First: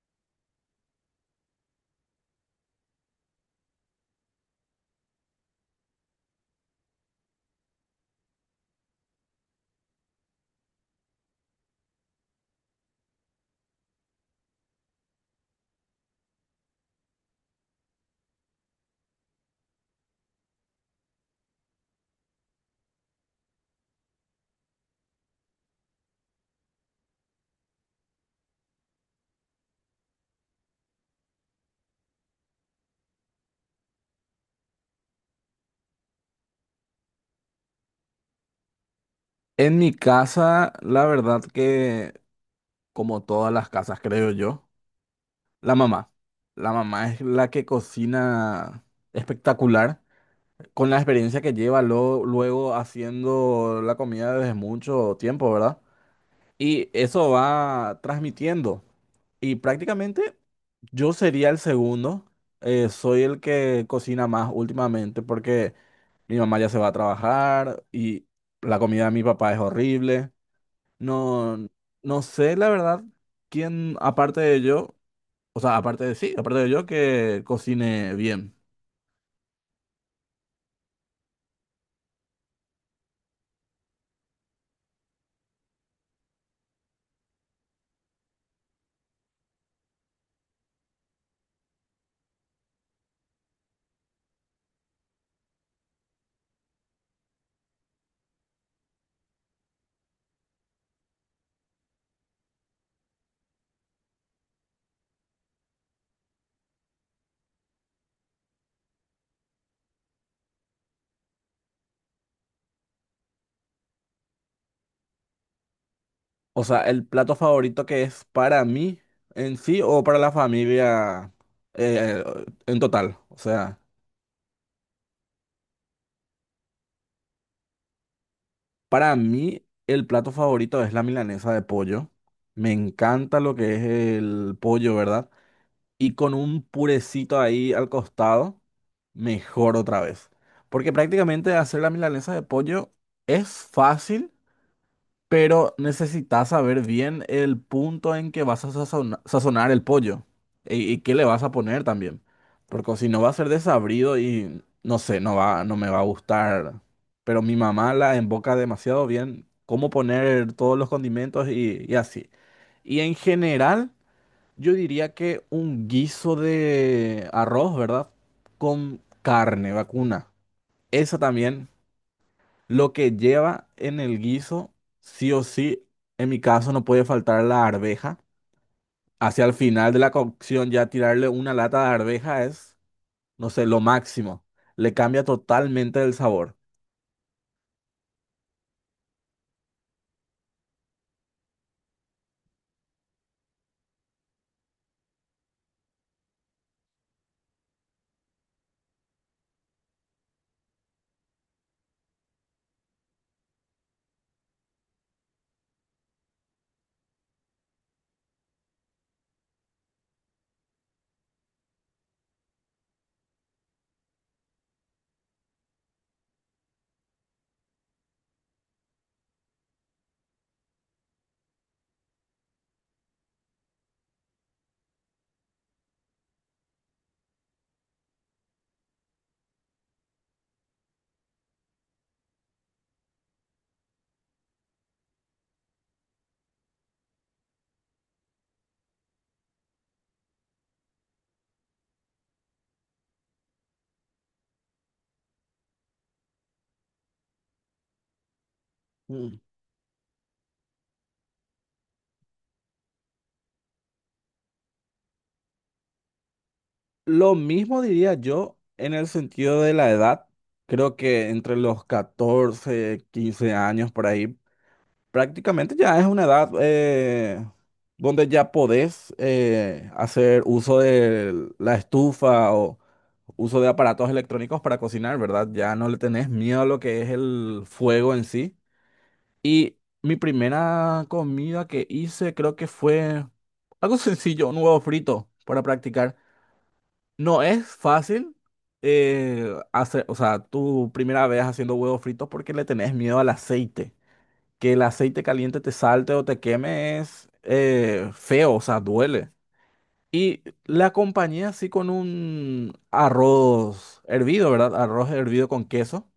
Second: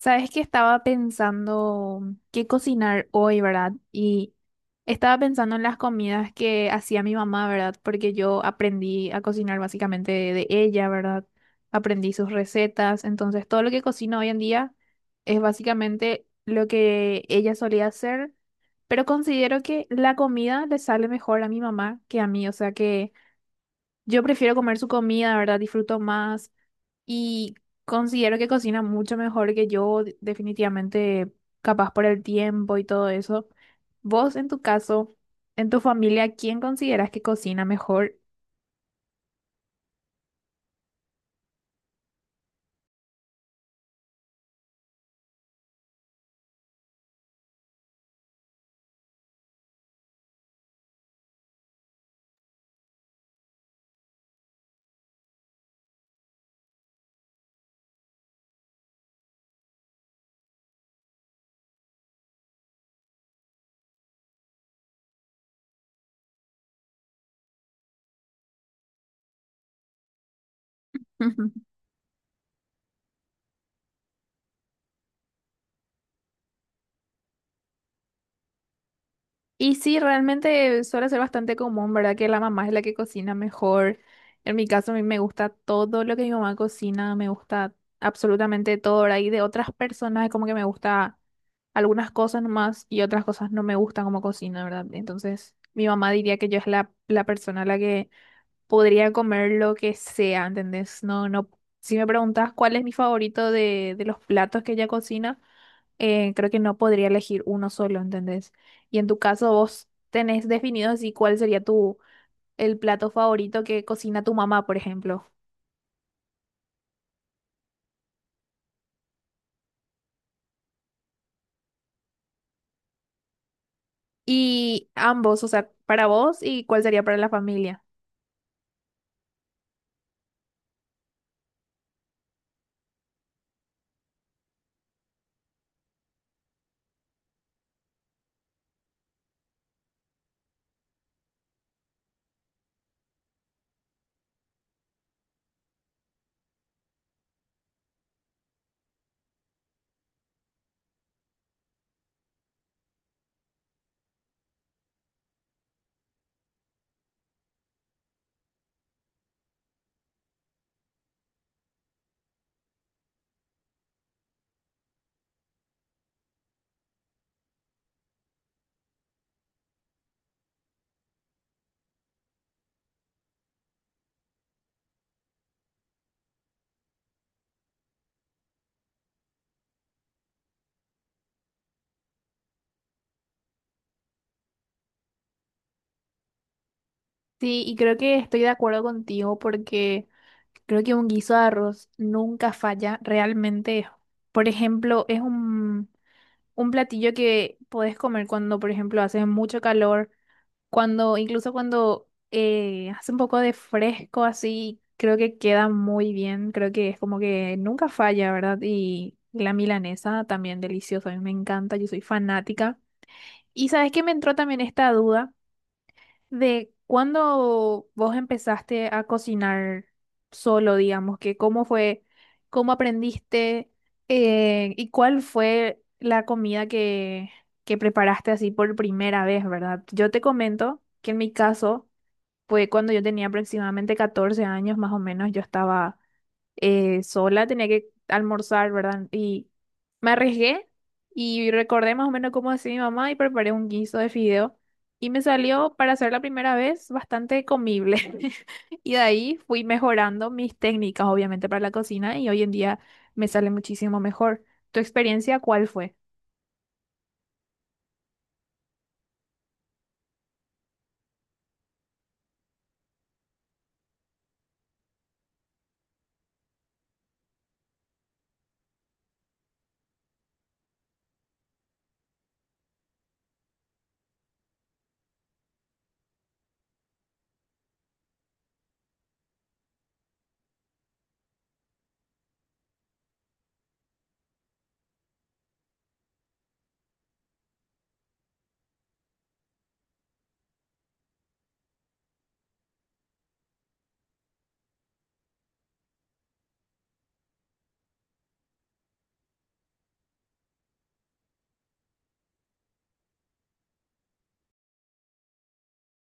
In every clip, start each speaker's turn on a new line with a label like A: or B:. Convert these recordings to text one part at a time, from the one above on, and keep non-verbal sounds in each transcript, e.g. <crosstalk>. A: Sabes que estaba pensando qué cocinar hoy, ¿verdad? Y estaba pensando en las comidas que hacía mi mamá, ¿verdad? Porque yo aprendí a cocinar básicamente de ella, ¿verdad? Aprendí sus recetas, entonces todo lo que cocino hoy en día es básicamente lo que ella solía hacer, pero considero que la comida le sale mejor a mi mamá que a mí, o sea que yo prefiero comer su comida, ¿verdad? Disfruto más. Y considero que cocina mucho mejor que yo, definitivamente, capaz por el tiempo y todo eso. Vos, en tu caso, en tu familia, ¿quién consideras que cocina mejor?
B: En mi casa, la verdad que, como todas las casas, creo yo, la mamá. La mamá es la que cocina espectacular, con la experiencia que lleva luego haciendo la comida desde mucho tiempo, ¿verdad? Y eso va transmitiendo. Y prácticamente yo sería el segundo. Soy el que cocina más últimamente porque mi mamá ya se va a trabajar y la comida de mi papá es horrible.
A: <laughs>
B: No, no sé la verdad quién, aparte de yo, o sea, aparte de sí, aparte de yo que cocine bien.
A: Y sí, realmente suele ser bastante común, ¿verdad? Que la mamá es la que cocina mejor. En mi caso, a mí me gusta todo lo que mi mamá cocina, me gusta absolutamente todo, ¿verdad? Y de otras personas es como que me gusta algunas cosas nomás y otras cosas no me gustan como cocina, ¿verdad? Entonces, mi mamá diría que yo es la persona a la que podría comer lo que sea, ¿entendés? No, no. Si me preguntas cuál es mi favorito de los platos que ella cocina creo que no podría elegir uno solo, ¿entendés? Y en tu caso vos tenés definido así cuál sería tu el plato favorito que cocina tu mamá, por ejemplo.
B: O sea, el plato favorito que es para mí en sí o para la familia, eh, en total. O sea,
A: Y ambos, o sea, para vos y cuál sería para la familia.
B: para mí el plato favorito es la milanesa de pollo. Me encanta lo que es el pollo, ¿verdad? Y con un purecito ahí al costado, mejor otra vez. Porque prácticamente hacer la milanesa de pollo es fácil, pero necesitas saber bien el punto en que vas a sazonar el pollo y, qué le vas a poner también. Porque si no va a ser desabrido y no sé, no va, no me va a gustar. Pero mi mamá la emboca demasiado bien cómo poner todos los condimentos y así. Y en general, yo diría que un guiso de arroz, ¿verdad? Con carne vacuna. Esa también, lo que lleva en el guiso, sí o sí, en mi caso no puede faltar la arveja. Hacia el final de la cocción ya tirarle una lata de arveja es, no sé, lo máximo. Le cambia totalmente el sabor.
A: Sí, y creo que estoy de acuerdo contigo porque creo que un guiso de arroz nunca falla realmente. Por ejemplo, un platillo que podés comer cuando, por ejemplo, hace mucho calor. Cuando, incluso cuando hace un poco de fresco así, creo que queda muy bien. Creo que es como que nunca falla, ¿verdad? Y la milanesa también deliciosa. A mí me encanta, yo soy fanática. Y sabes que me entró también esta duda. ¿De cuándo vos empezaste a cocinar solo, digamos, que cómo fue, cómo aprendiste y cuál fue la comida que preparaste así por primera vez, ¿verdad? Yo te comento que en mi caso fue cuando yo tenía aproximadamente 14 años más o menos, yo estaba sola, tenía que almorzar, ¿verdad? Y me arriesgué y recordé más o menos cómo hacía mi mamá y preparé un guiso de fideo y me salió para hacer la primera vez bastante comible. <laughs> Y de ahí
B: Mm.
A: fui mejorando mis técnicas, obviamente, para la cocina y hoy en día me sale muchísimo mejor. ¿Tu experiencia cuál fue?
B: Lo mismo diría yo en el sentido de la edad. Creo que entre los 14 15 años por ahí, prácticamente ya es una edad, donde ya podés, hacer uso de la estufa o uso de aparatos electrónicos para cocinar, ¿verdad? Ya no le tenés miedo a lo que es el fuego en sí. Y mi primera comida que hice creo que fue algo sencillo, un huevo frito para practicar. No es fácil, hacer, o sea, tu primera vez haciendo huevos fritos porque le tenés miedo al aceite, que el aceite caliente te salte o te queme es feo, o sea, duele. Y la acompañé así con un arroz hervido, ¿verdad? Arroz hervido con queso.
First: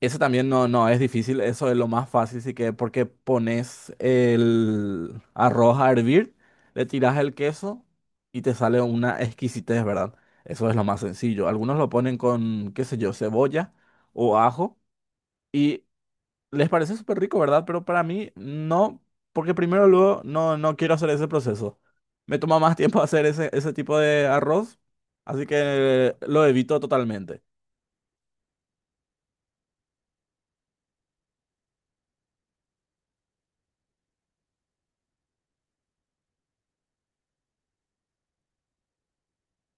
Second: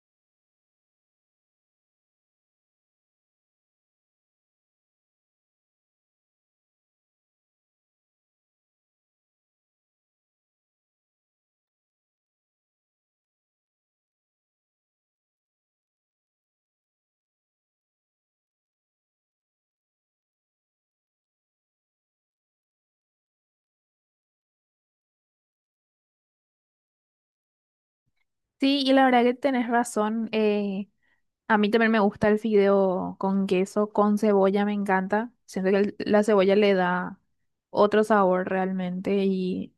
B: Ese también no, no es difícil, eso es lo más fácil, sí, que porque pones el arroz a hervir, le tiras el queso y te sale una exquisitez, ¿verdad? Eso es lo más sencillo. Algunos lo ponen con, qué sé yo, cebolla o ajo. Y les parece súper rico, ¿verdad? Pero para mí no, porque primero luego no, no quiero hacer ese proceso. Me toma más tiempo <laughs> hacer ese tipo de arroz, así que lo evito totalmente.
A: Sí, y la verdad que tenés razón. A mí también me gusta el fideo con queso, con cebolla, me encanta. Siento que la cebolla le da otro sabor realmente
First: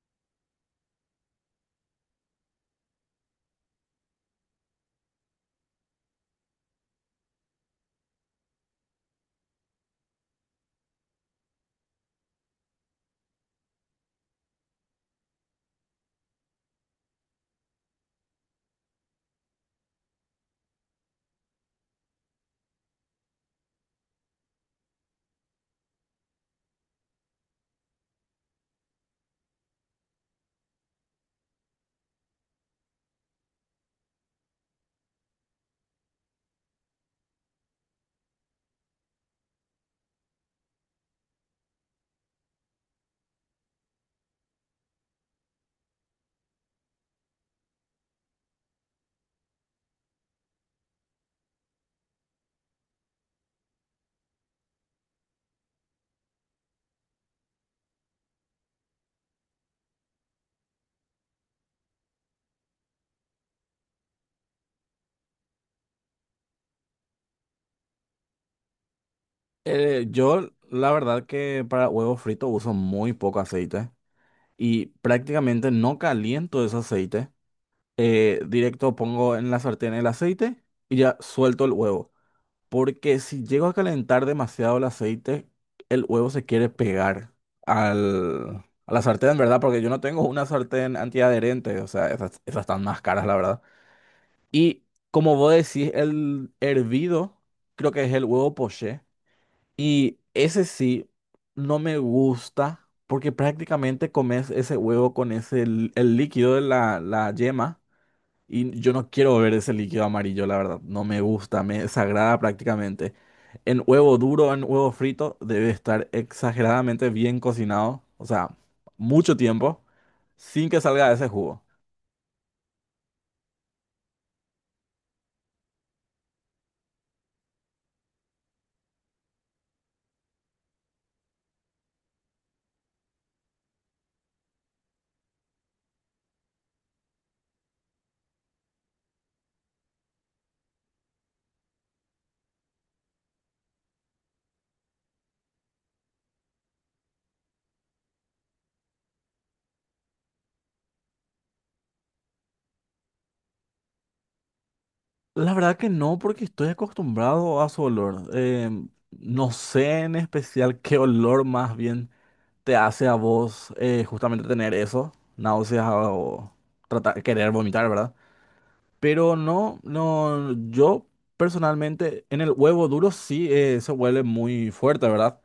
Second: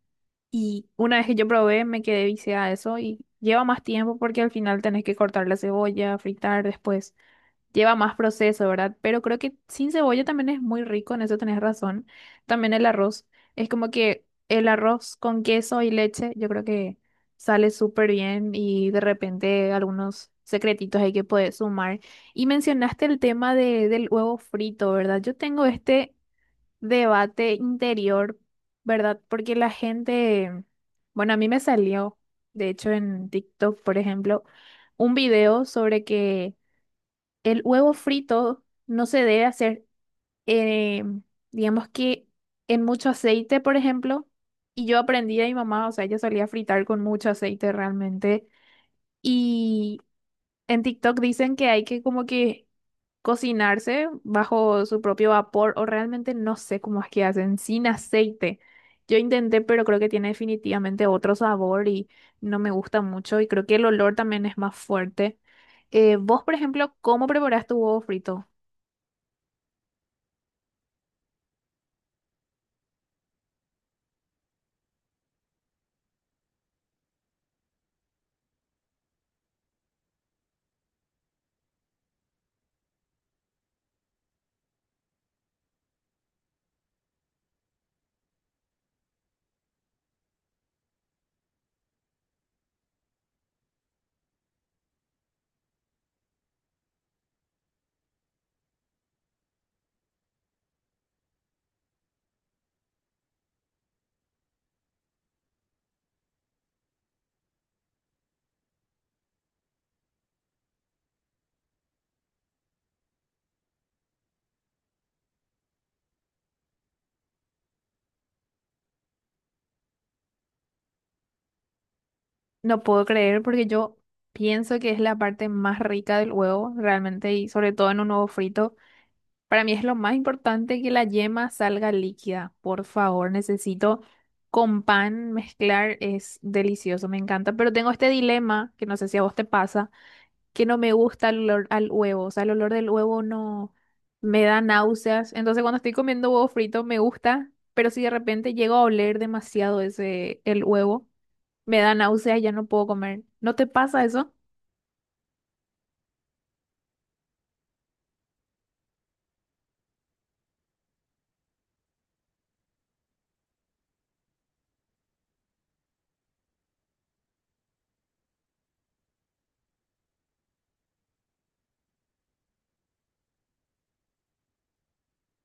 A: y una vez que yo probé me quedé viciada a eso y lleva más tiempo porque al final tenés que cortar la cebolla, fritar después lleva más proceso, ¿verdad? Pero creo que sin cebolla también es muy rico, en eso tenés razón. También el arroz. Es como que el arroz con queso y leche, yo creo que sale súper bien y de repente algunos secretitos hay que poder sumar. Y mencionaste el tema del huevo frito, ¿verdad? Yo tengo este debate interior, ¿verdad? Porque la gente, bueno, a mí me salió, de hecho, en TikTok, por ejemplo, un video sobre que el huevo frito no se debe hacer, eh, digamos que en mucho aceite, por ejemplo. Y yo aprendí a mi mamá, o sea, ella solía fritar con mucho aceite realmente. Y en TikTok dicen que hay que como que cocinarse bajo su propio vapor, o realmente no sé cómo es que hacen, sin aceite. Yo intenté, pero creo que tiene definitivamente otro sabor y no me gusta mucho. Y creo que el olor también es más fuerte. Vos, por ejemplo, ¿cómo preparás tu huevo frito?
B: Yo, la verdad que para huevos fritos uso muy poco aceite y prácticamente no caliento ese aceite. Directo pongo en la sartén el aceite y ya suelto el huevo. Porque si llego a calentar demasiado el aceite, el huevo se quiere pegar al, a la sartén, ¿verdad? Porque yo no tengo una sartén antiadherente, o sea, esas están más caras, la verdad. Y como vos decís, el hervido, creo que es el huevo poché. Y ese sí, no me gusta, porque prácticamente comes ese huevo con ese, el líquido de la yema. Y yo no quiero ver ese líquido amarillo, la verdad. No me gusta, me desagrada prácticamente. En huevo duro, en huevo frito, debe estar exageradamente bien cocinado. O sea, mucho tiempo sin que salga ese jugo.
A: No puedo creer porque yo pienso que es la parte más rica del huevo, realmente, y sobre todo en un huevo frito. Para mí es lo más importante que la yema salga líquida. Por favor, necesito con pan mezclar, es delicioso, me encanta. Pero tengo este dilema, que no sé si a vos te pasa que no me gusta el olor al huevo, o sea, el olor del huevo no me da náuseas. Entonces, cuando estoy comiendo huevo frito me gusta, pero si de repente llego a oler demasiado ese el huevo, me da náuseas, ya no puedo comer. ¿No te pasa eso?
B: La verdad que no, porque estoy acostumbrado a su olor. No sé en especial qué olor más bien te hace a vos, justamente tener eso, náuseas o tratar, querer vomitar, ¿verdad? Pero no, yo personalmente en el huevo duro sí, se huele muy fuerte, ¿verdad?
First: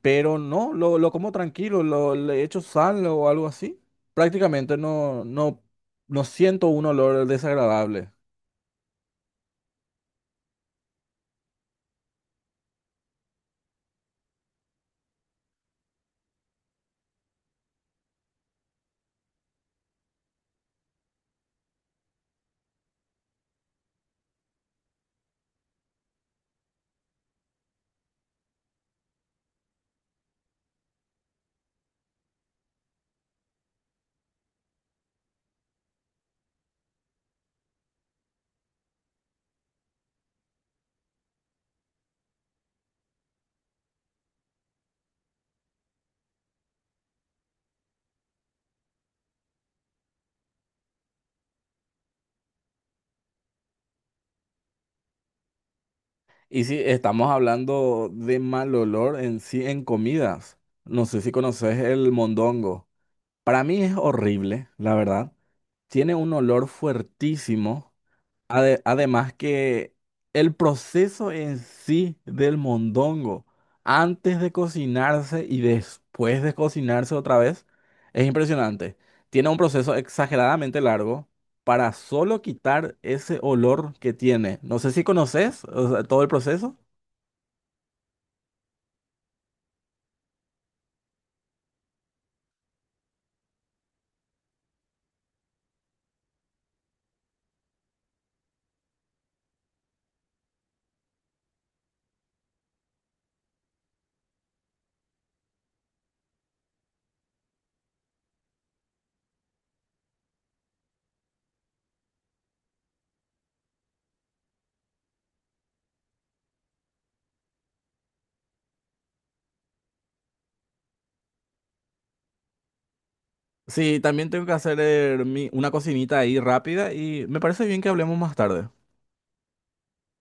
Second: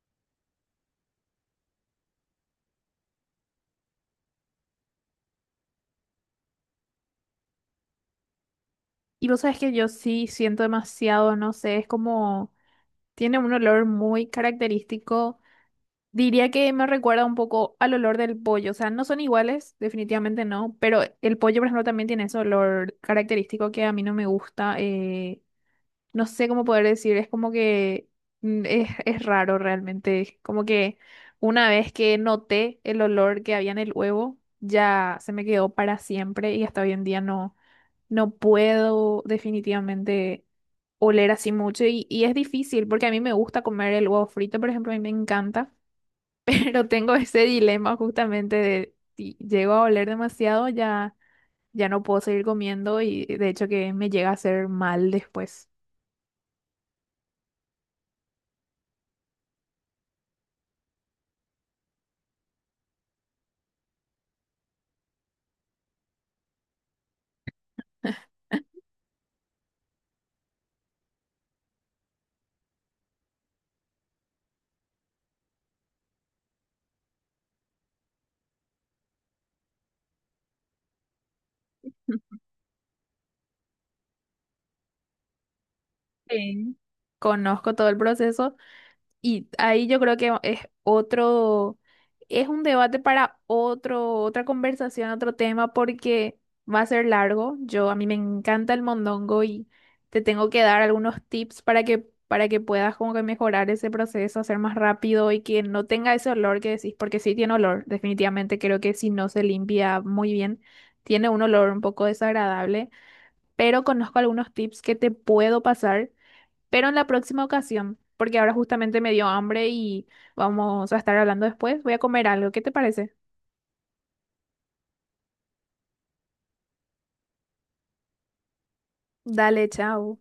B: Pero no, lo como tranquilo, lo, le echo sal o algo así. Prácticamente no siento un olor desagradable.
A: Y vos sabes que yo sí siento demasiado, no sé, es como tiene un olor muy característico. Diría que me recuerda un poco al olor del pollo, o sea, no son iguales, definitivamente no, pero el pollo, por ejemplo, también tiene ese olor característico que a mí no me gusta. No sé cómo poder decir, es como que mm, es raro realmente, es como que una vez que noté el olor que había en el huevo, ya se me quedó para siempre y hasta hoy en día no, no puedo definitivamente oler así mucho y es difícil porque a mí me gusta comer el huevo frito, por ejemplo, a mí me encanta, <laughs> pero tengo ese dilema justamente de si llego a oler demasiado ya, ya no puedo seguir comiendo y de hecho que me llega a hacer mal después.
B: Y si estamos hablando de mal olor en sí en comidas, no sé si conoces el mondongo. Para mí es horrible, la verdad. Tiene un olor fuertísimo. Además que el proceso en sí del mondongo, antes de cocinarse y después de cocinarse otra vez, es impresionante. Tiene un proceso exageradamente largo para solo quitar ese olor que tiene. No sé si conoces, o sea, todo el proceso.
A: Sí. Conozco todo el proceso y ahí yo creo que es otro, es un debate para otro, otra conversación, otro tema, porque va a ser largo. Yo, a mí me encanta el mondongo y te tengo que dar algunos tips para que puedas como que mejorar ese proceso, hacer más rápido y que no tenga ese olor que decís, porque sí tiene olor, definitivamente creo que si no se limpia muy bien, tiene un olor un poco desagradable, pero conozco algunos tips que te puedo pasar pero en la próxima ocasión, porque ahora justamente me dio hambre y vamos a estar hablando después, voy a comer algo. ¿Qué te parece?
B: Sí, también tengo que hacer, una cocinita ahí rápida y me parece bien que hablemos más tarde.
A: Dale, chao.